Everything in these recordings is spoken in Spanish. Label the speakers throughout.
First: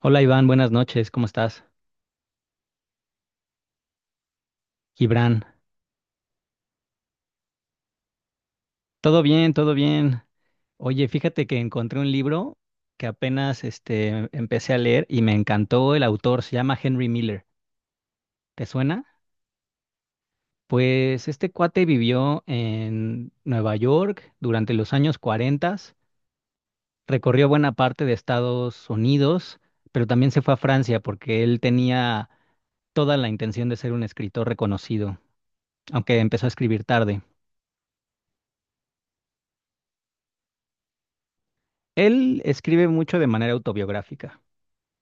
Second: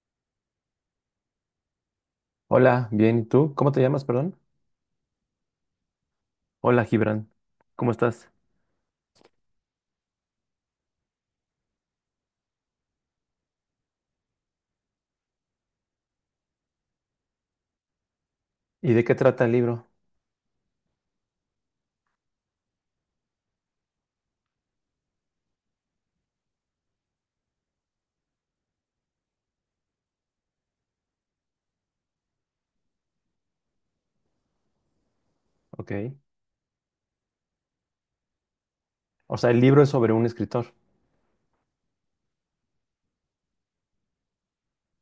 Speaker 1: Hola Iván, buenas noches, ¿cómo estás?
Speaker 2: Hola, bien, ¿y tú? ¿Cómo te llamas, perdón?
Speaker 1: Gibran,
Speaker 2: Hola, Gibran. ¿Cómo estás?
Speaker 1: todo bien, todo bien. Oye, fíjate que encontré un libro que apenas empecé a leer y me encantó el autor, se llama Henry Miller. ¿Te
Speaker 2: ¿Y
Speaker 1: suena?
Speaker 2: de qué trata el libro?
Speaker 1: Pues este cuate vivió en Nueva York durante los años 40, recorrió buena parte de Estados Unidos, pero también se fue a Francia porque él tenía toda la intención de ser un escritor reconocido,
Speaker 2: Ok.
Speaker 1: aunque empezó a escribir tarde.
Speaker 2: O sea, el libro es sobre un escritor.
Speaker 1: Él escribe mucho de manera autobiográfica.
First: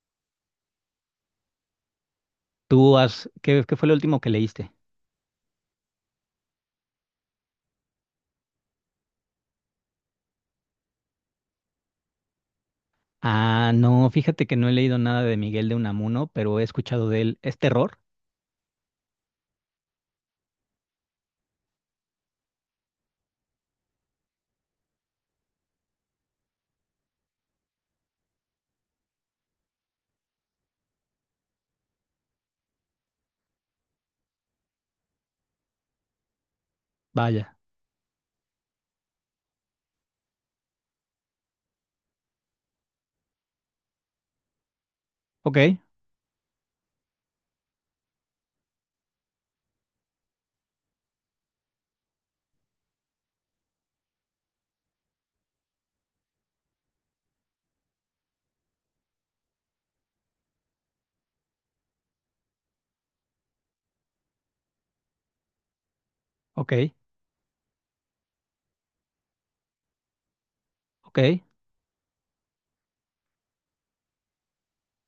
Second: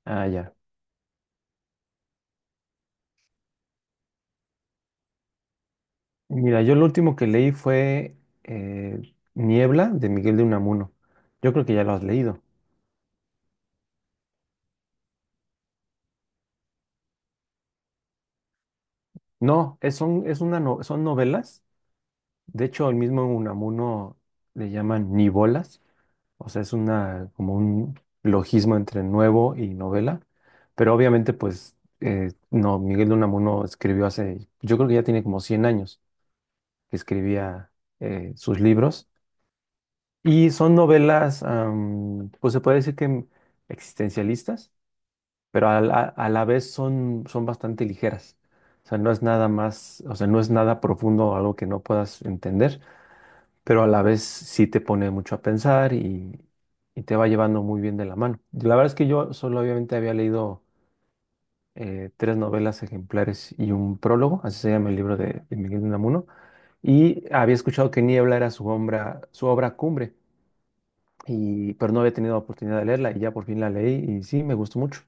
Speaker 2: Ah, ya.
Speaker 1: ¿Tú qué fue lo último que leíste?
Speaker 2: Mira, yo lo último que leí fue eh, Niebla de Miguel de Unamuno. Yo creo que ya lo has leído.
Speaker 1: Ah, no, fíjate que no he leído nada de Miguel de Unamuno, pero he escuchado de él. ¿Es terror?
Speaker 2: No, es, son, es una no- son novelas. De hecho, el mismo Unamuno le llaman nivolas. O sea, es una como un logismo entre nuevo y novela, pero obviamente pues no, Miguel de Unamuno escribió hace, yo creo que ya tiene como 100 años que
Speaker 1: Vaya.
Speaker 2: escribía sus libros y son novelas, pues se puede decir que existencialistas,
Speaker 1: Ok,
Speaker 2: pero a la vez son bastante ligeras. O sea, no es nada más, o sea, no es nada profundo o algo que no puedas entender, pero a la vez sí te pone mucho a pensar y te va llevando muy bien de la mano. La verdad es que yo solo obviamente había leído Tres novelas ejemplares y un prólogo, así se llama el libro de Miguel de Unamuno,
Speaker 1: ok,
Speaker 2: y había escuchado que Niebla era su obra cumbre,
Speaker 1: ok.
Speaker 2: y pero no había tenido oportunidad de leerla y ya por fin la leí y sí, me gustó mucho.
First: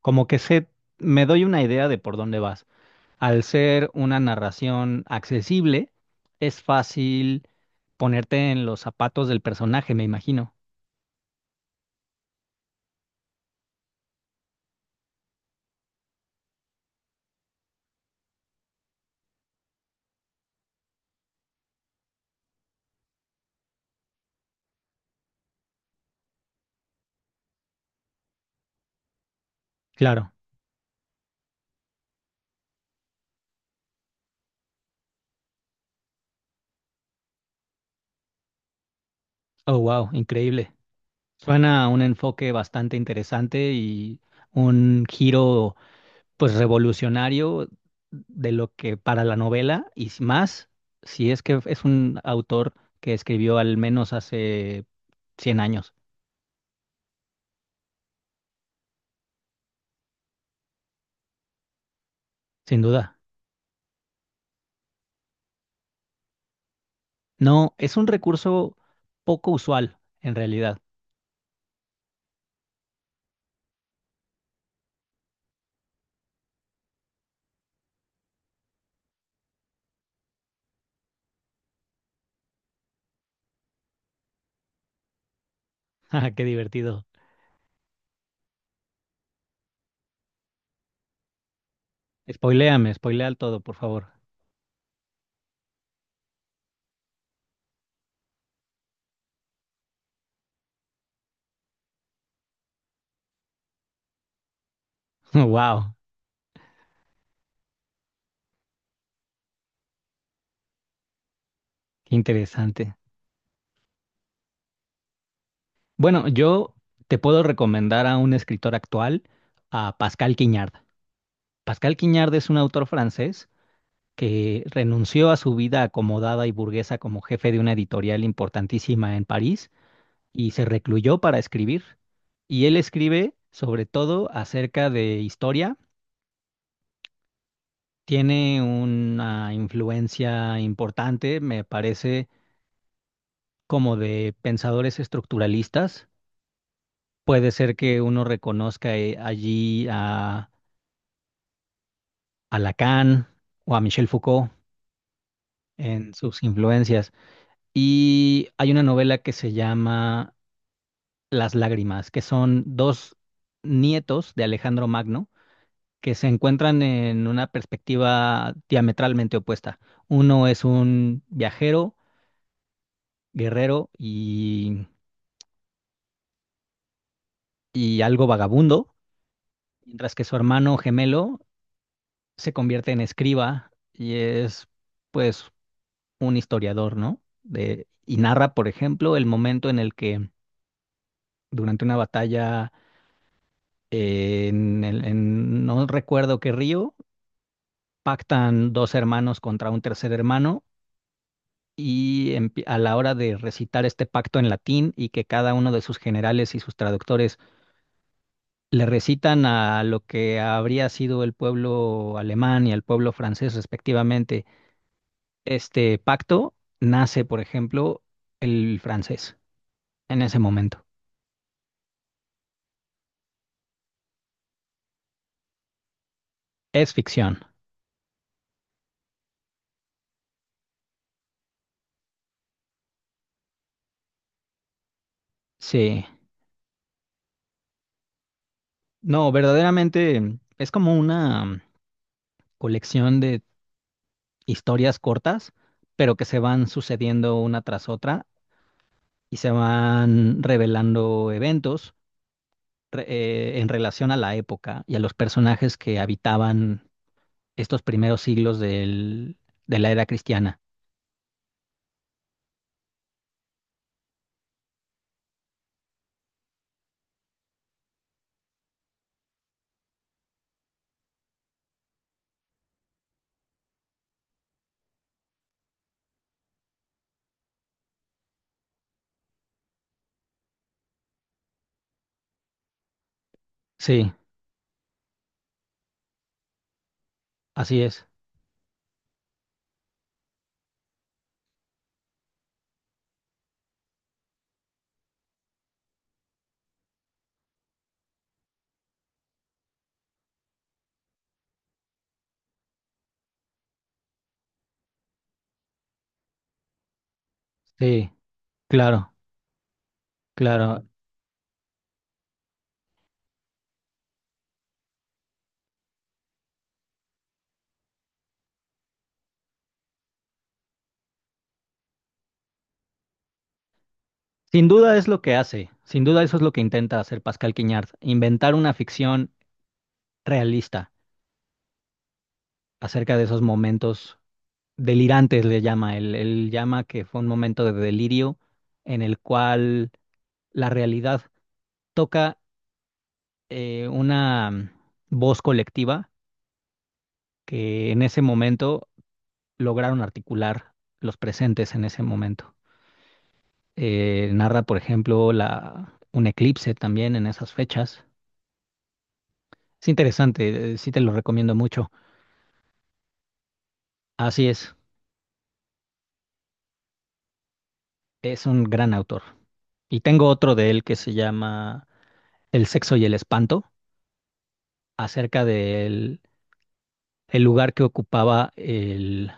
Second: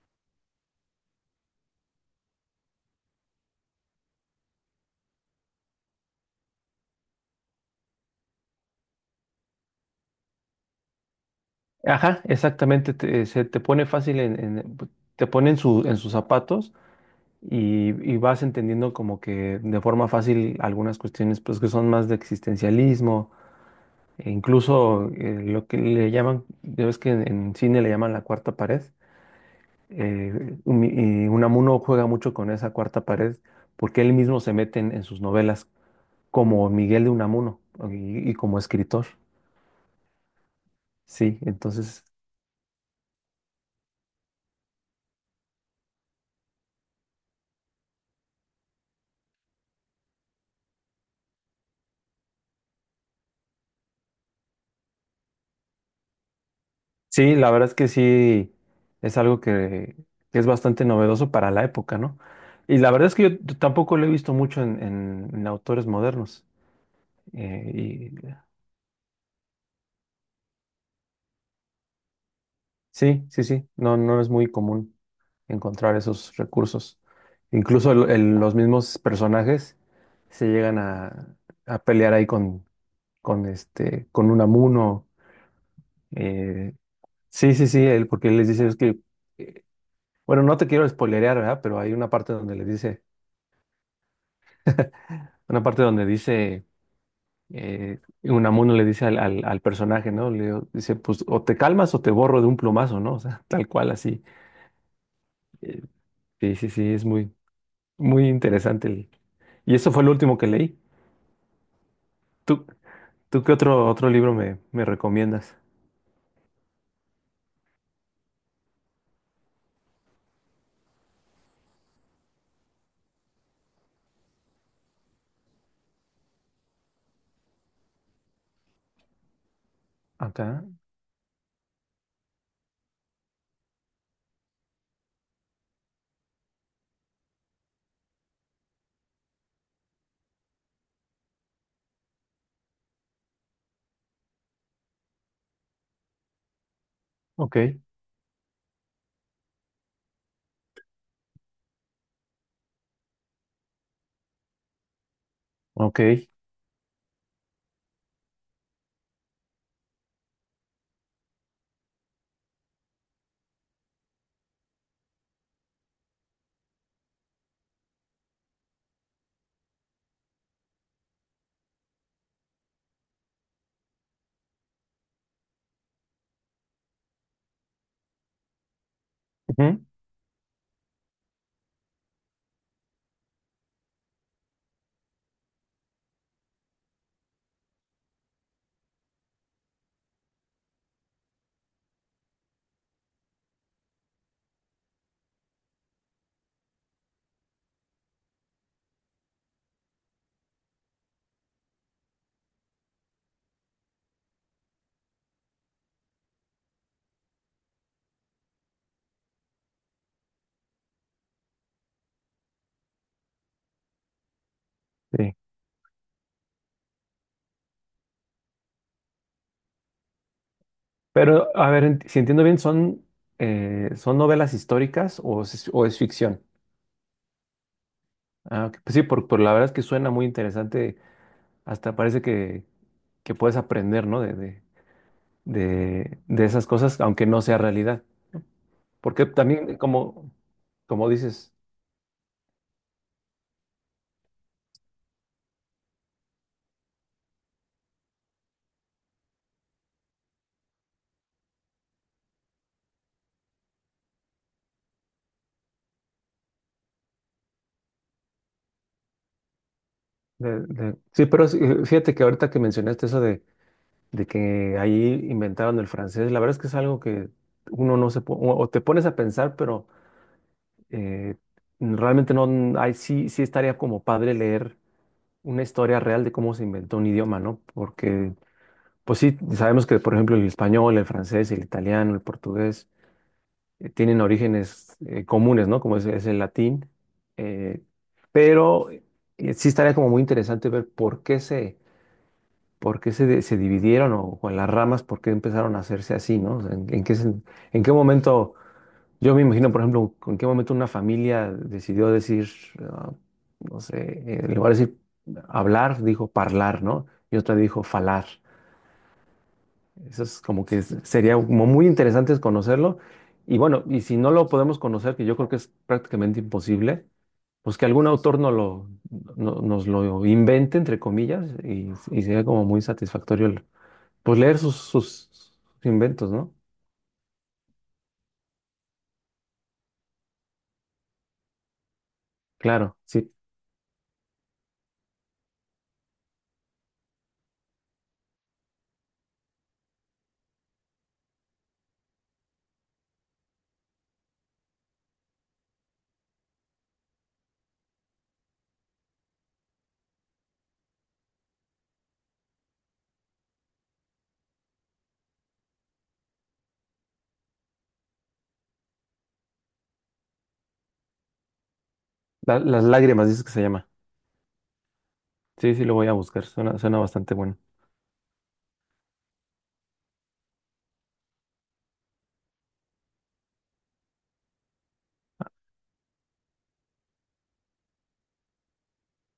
Speaker 1: Como que sé, me doy una idea de por dónde vas. Al ser una narración accesible, es fácil ponerte en los zapatos del personaje, me imagino.
Speaker 2: Ajá, exactamente, se te pone fácil te pone en sus zapatos, y vas entendiendo como que de forma fácil algunas cuestiones, pues, que son más de existencialismo, e incluso lo que le llaman, ya ves que en cine le llaman la cuarta pared.
Speaker 1: Claro.
Speaker 2: Y Unamuno juega mucho con esa cuarta pared porque él mismo se mete en sus novelas como Miguel de Unamuno, y como escritor,
Speaker 1: Oh, wow, increíble.
Speaker 2: sí,
Speaker 1: Suena a un
Speaker 2: entonces.
Speaker 1: enfoque bastante interesante y un giro, pues revolucionario de lo que para la novela y más, si es que es un autor que escribió al menos hace 100 años,
Speaker 2: Sí, la verdad es que sí, es algo que es bastante novedoso para la época, ¿no? Y
Speaker 1: sin
Speaker 2: la verdad es
Speaker 1: duda.
Speaker 2: que yo tampoco lo he visto mucho en autores modernos.
Speaker 1: No, es un
Speaker 2: Y
Speaker 1: recurso poco usual en realidad.
Speaker 2: sí, sí, sí, no, no es muy común encontrar esos recursos. Incluso los mismos personajes se llegan a pelear ahí con Unamuno.
Speaker 1: Ah, qué
Speaker 2: eh,
Speaker 1: divertido.
Speaker 2: sí, sí, sí, porque él les dice es que, eh, bueno, no te quiero spoilerear, ¿verdad? Pero hay una parte donde les
Speaker 1: Spoiléame,
Speaker 2: dice.
Speaker 1: spoilea todo, por favor.
Speaker 2: Una parte donde dice, Unamuno le dice al personaje, ¿no? Dice, pues o te calmas o te borro de un plumazo, ¿no? O sea, tal cual así. Eh,
Speaker 1: Wow,
Speaker 2: sí, sí, sí, es muy, muy interesante. Y eso fue el último que leí.
Speaker 1: qué
Speaker 2: ¿Tú,
Speaker 1: interesante.
Speaker 2: tú qué otro libro me recomiendas?
Speaker 1: Bueno, yo te puedo recomendar a un escritor actual, a Pascal Quignard. Pascal Quignard es un autor francés que renunció a su vida acomodada y burguesa como jefe de una editorial importantísima en París y
Speaker 2: Acá.
Speaker 1: se recluyó para escribir. Y él escribe sobre todo acerca de historia. Tiene una influencia importante, me parece, como de pensadores estructuralistas. Puede
Speaker 2: Ok,
Speaker 1: ser que uno reconozca allí a Lacan o a Michel Foucault en
Speaker 2: ok.
Speaker 1: sus influencias. Y hay una novela que se llama Las Lágrimas, que son dos nietos de Alejandro Magno que se encuentran en una perspectiva diametralmente opuesta. Uno es un viajero, guerrero y algo vagabundo,
Speaker 2: Ujú,
Speaker 1: mientras que su hermano gemelo se convierte en escriba y es, pues, un historiador, ¿no? De, y narra, por ejemplo, el momento en el que durante una batalla, en no recuerdo qué río, pactan dos hermanos contra un tercer hermano y a la hora de recitar este pacto en latín y que cada uno de sus generales y sus traductores le recitan a lo que habría sido el pueblo alemán y al pueblo francés respectivamente,
Speaker 2: sí.
Speaker 1: este pacto nace, por ejemplo, el francés en ese momento.
Speaker 2: Pero, a ver, si entiendo bien, ¿son novelas históricas o es ficción?
Speaker 1: Es ficción,
Speaker 2: Ah, ok. Pues sí, por la verdad es que suena muy interesante. Hasta parece que puedes aprender, ¿no? De, de,
Speaker 1: sí.
Speaker 2: de, de esas cosas, aunque no sea realidad. Porque
Speaker 1: No,
Speaker 2: también, como,
Speaker 1: verdaderamente es como
Speaker 2: como dices,
Speaker 1: una colección de historias cortas, pero que se van sucediendo una tras otra y se van revelando eventos, en relación a la época y a los personajes que habitaban estos primeros siglos de la era cristiana.
Speaker 2: sí, pero sí, fíjate que ahorita que mencionaste eso de que ahí inventaron el francés, la verdad es que es algo que uno no se, o te pones a pensar, pero eh, realmente no, ahí sí, sí estaría como padre leer una historia real de cómo se inventó un idioma, ¿no? Porque, pues sí, sabemos que, por ejemplo, el español, el francés, el italiano, el portugués
Speaker 1: Sí,
Speaker 2: tienen orígenes comunes, ¿no? Como es el latín. eh,
Speaker 1: así es.
Speaker 2: pero sí estaría como muy interesante ver por qué se dividieron o en las ramas, por qué empezaron a hacerse así, ¿no? O sea, en qué momento, yo me imagino, por ejemplo, en qué momento una familia decidió decir, ah, no sé, en lugar de decir hablar, dijo parlar, ¿no? Y otra dijo
Speaker 1: Sí,
Speaker 2: falar.
Speaker 1: claro,
Speaker 2: Eso es como que
Speaker 1: claro.
Speaker 2: sería como muy interesante es conocerlo. Y bueno, y si no lo podemos conocer, que yo creo que es prácticamente imposible, pues que algún autor no lo, no- nos lo invente, entre comillas, y sería como muy satisfactorio pues leer
Speaker 1: Sin
Speaker 2: sus,
Speaker 1: duda es lo
Speaker 2: sus,
Speaker 1: que
Speaker 2: sus
Speaker 1: hace, sin duda
Speaker 2: inventos,
Speaker 1: eso es lo
Speaker 2: ¿no?
Speaker 1: que intenta hacer Pascal Quiñard, inventar una ficción realista
Speaker 2: Claro,
Speaker 1: acerca de
Speaker 2: sí.
Speaker 1: esos momentos delirantes, le llama. Él llama que fue un momento de delirio en el cual la realidad toca, una voz colectiva que en ese momento lograron articular los presentes en ese momento. Narra, por ejemplo, un eclipse también en esas fechas. Es interesante, sí te lo recomiendo mucho.
Speaker 2: Las lágrimas, dices que se llama.
Speaker 1: Así
Speaker 2: Sí, sí, lo voy a buscar. Suena bastante bueno.
Speaker 1: es un gran autor. Y tengo otro de él que se llama El sexo y el espanto, acerca del el lugar que ocupaba el,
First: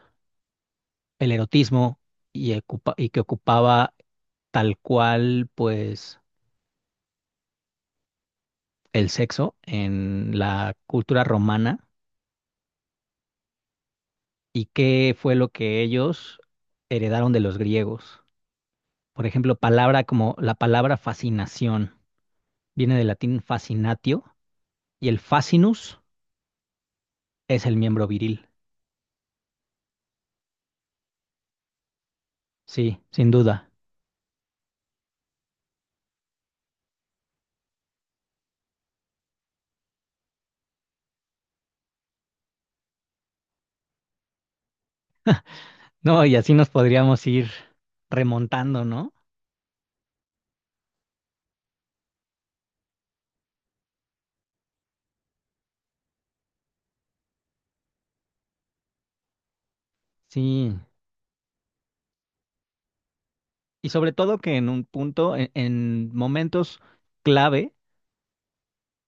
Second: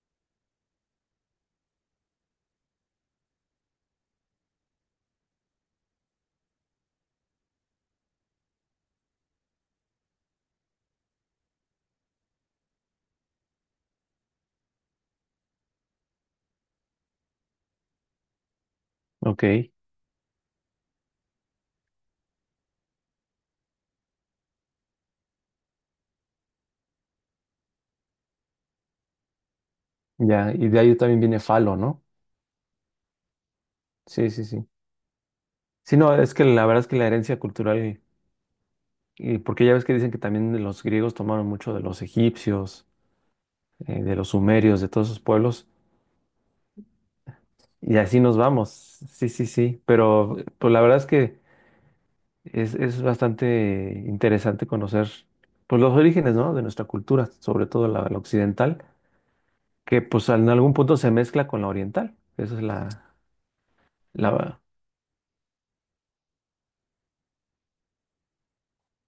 Speaker 1: el erotismo y que ocupaba, tal cual, pues, el sexo en la cultura romana y qué fue lo que ellos heredaron de los griegos. Por
Speaker 2: Ok,
Speaker 1: ejemplo, palabra como la palabra fascinación viene del latín fascinatio y el fascinus es el miembro viril.
Speaker 2: ya. Y de ahí también viene Falo, ¿no?
Speaker 1: Sí, sin duda.
Speaker 2: Sí, sí, sí. Sí, no, es que la verdad es que la herencia cultural. Y porque ya ves que dicen que también los griegos tomaron mucho de los egipcios, de los sumerios, de todos esos pueblos,
Speaker 1: No, y así nos podríamos ir
Speaker 2: y así nos
Speaker 1: remontando,
Speaker 2: vamos.
Speaker 1: ¿no?
Speaker 2: Sí, sí, sí, pero pues la verdad es que es bastante interesante conocer, pues, los orígenes, ¿no?, de nuestra cultura, sobre todo la occidental, que pues en algún
Speaker 1: Sí.
Speaker 2: punto se mezcla con la oriental. Esa es la,
Speaker 1: Y sobre todo que
Speaker 2: la...
Speaker 1: en un punto, en momentos clave,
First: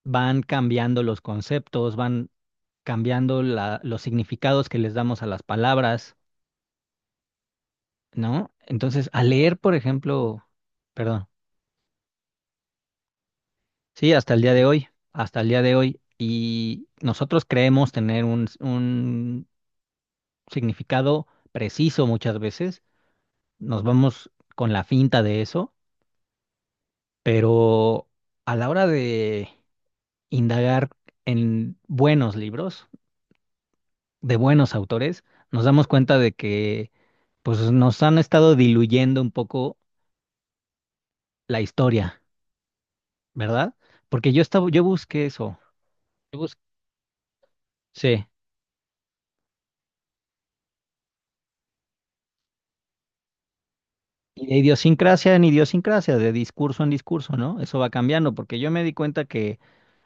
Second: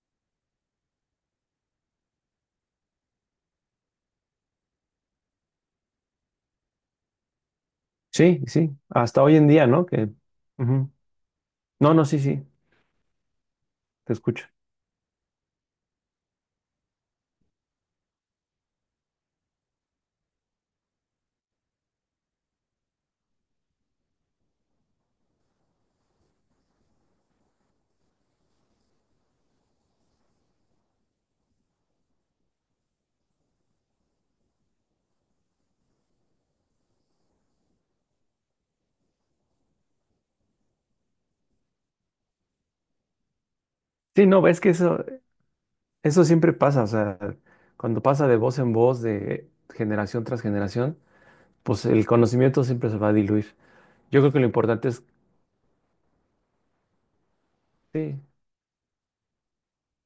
Speaker 1: van cambiando los conceptos, van cambiando los significados que les damos a las palabras,
Speaker 2: Sí,
Speaker 1: ¿no?
Speaker 2: sí,
Speaker 1: Entonces,
Speaker 2: hasta
Speaker 1: al
Speaker 2: hoy en
Speaker 1: leer,
Speaker 2: día,
Speaker 1: por
Speaker 2: ¿no? Que.
Speaker 1: ejemplo,
Speaker 2: Ujú.
Speaker 1: perdón,
Speaker 2: No, no, sí, sí,
Speaker 1: sí,
Speaker 2: te
Speaker 1: hasta el
Speaker 2: escucho.
Speaker 1: día de hoy, hasta el día de hoy, y nosotros creemos tener un significado preciso muchas veces, nos vamos con la finta de eso, pero a la hora de indagar en buenos libros, de buenos autores, nos damos cuenta de que pues nos han estado diluyendo un poco la historia, ¿verdad?
Speaker 2: Sí,
Speaker 1: Porque
Speaker 2: no, es que
Speaker 1: yo
Speaker 2: eso,
Speaker 1: busqué eso,
Speaker 2: Eso
Speaker 1: yo
Speaker 2: siempre
Speaker 1: busqué,
Speaker 2: pasa, o sea, cuando
Speaker 1: sí,
Speaker 2: pasa de voz en voz, de generación tras generación, pues el conocimiento siempre se va a diluir. Yo creo que
Speaker 1: y
Speaker 2: lo
Speaker 1: de
Speaker 2: importante es,
Speaker 1: idiosincrasia en idiosincrasia, de discurso en discurso, ¿no? Eso va
Speaker 2: sí,
Speaker 1: cambiando, porque yo me di cuenta que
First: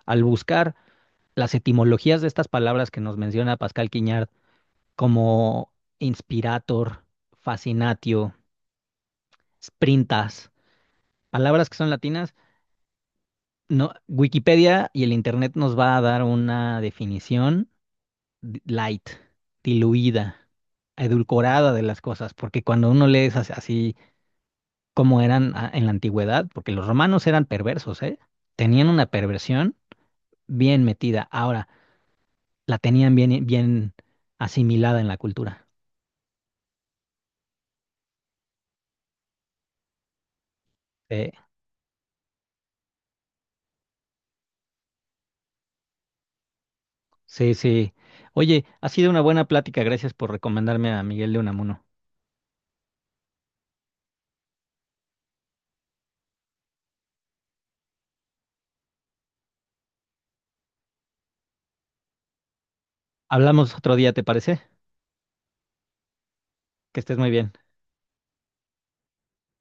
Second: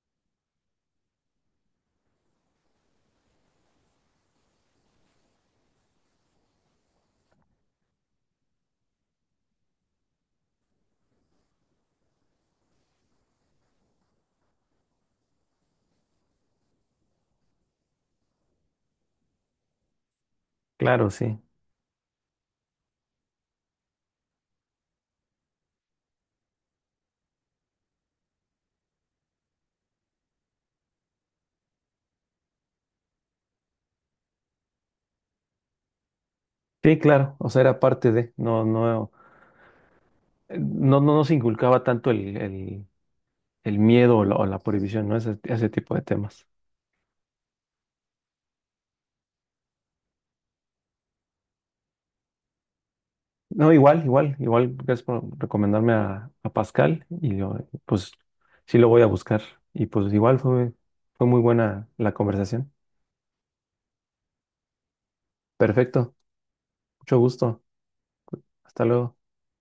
Speaker 1: al buscar las etimologías de estas palabras que nos menciona Pascal Quiñard, como inspirator, fascinatio, sprintas, palabras que son latinas, no, Wikipedia y el Internet nos va a dar una definición light, diluida,
Speaker 2: claro, sí.
Speaker 1: edulcorada de las cosas, porque cuando uno lee así como eran en la antigüedad, porque los romanos eran perversos, ¿eh? Tenían una perversión bien metida, ahora la tenían bien, bien asimilada en la cultura.
Speaker 2: Sí, claro, o sea, era parte de, no, no, no, no
Speaker 1: Eh,
Speaker 2: nos inculcaba tanto el miedo o la prohibición, ¿no? Ese tipo de temas.
Speaker 1: sí, sí. Oye, ha sido una buena plática, gracias por recomendarme a Miguel de Unamuno.
Speaker 2: No, igual, igual, igual, gracias por recomendarme a Pascal y yo, pues sí lo voy a buscar. Y pues igual fue muy buena la conversación.
Speaker 1: Hablamos otro día, ¿te parece?
Speaker 2: Perfecto,
Speaker 1: Que
Speaker 2: mucho
Speaker 1: estés muy bien.
Speaker 2: gusto. Hasta luego.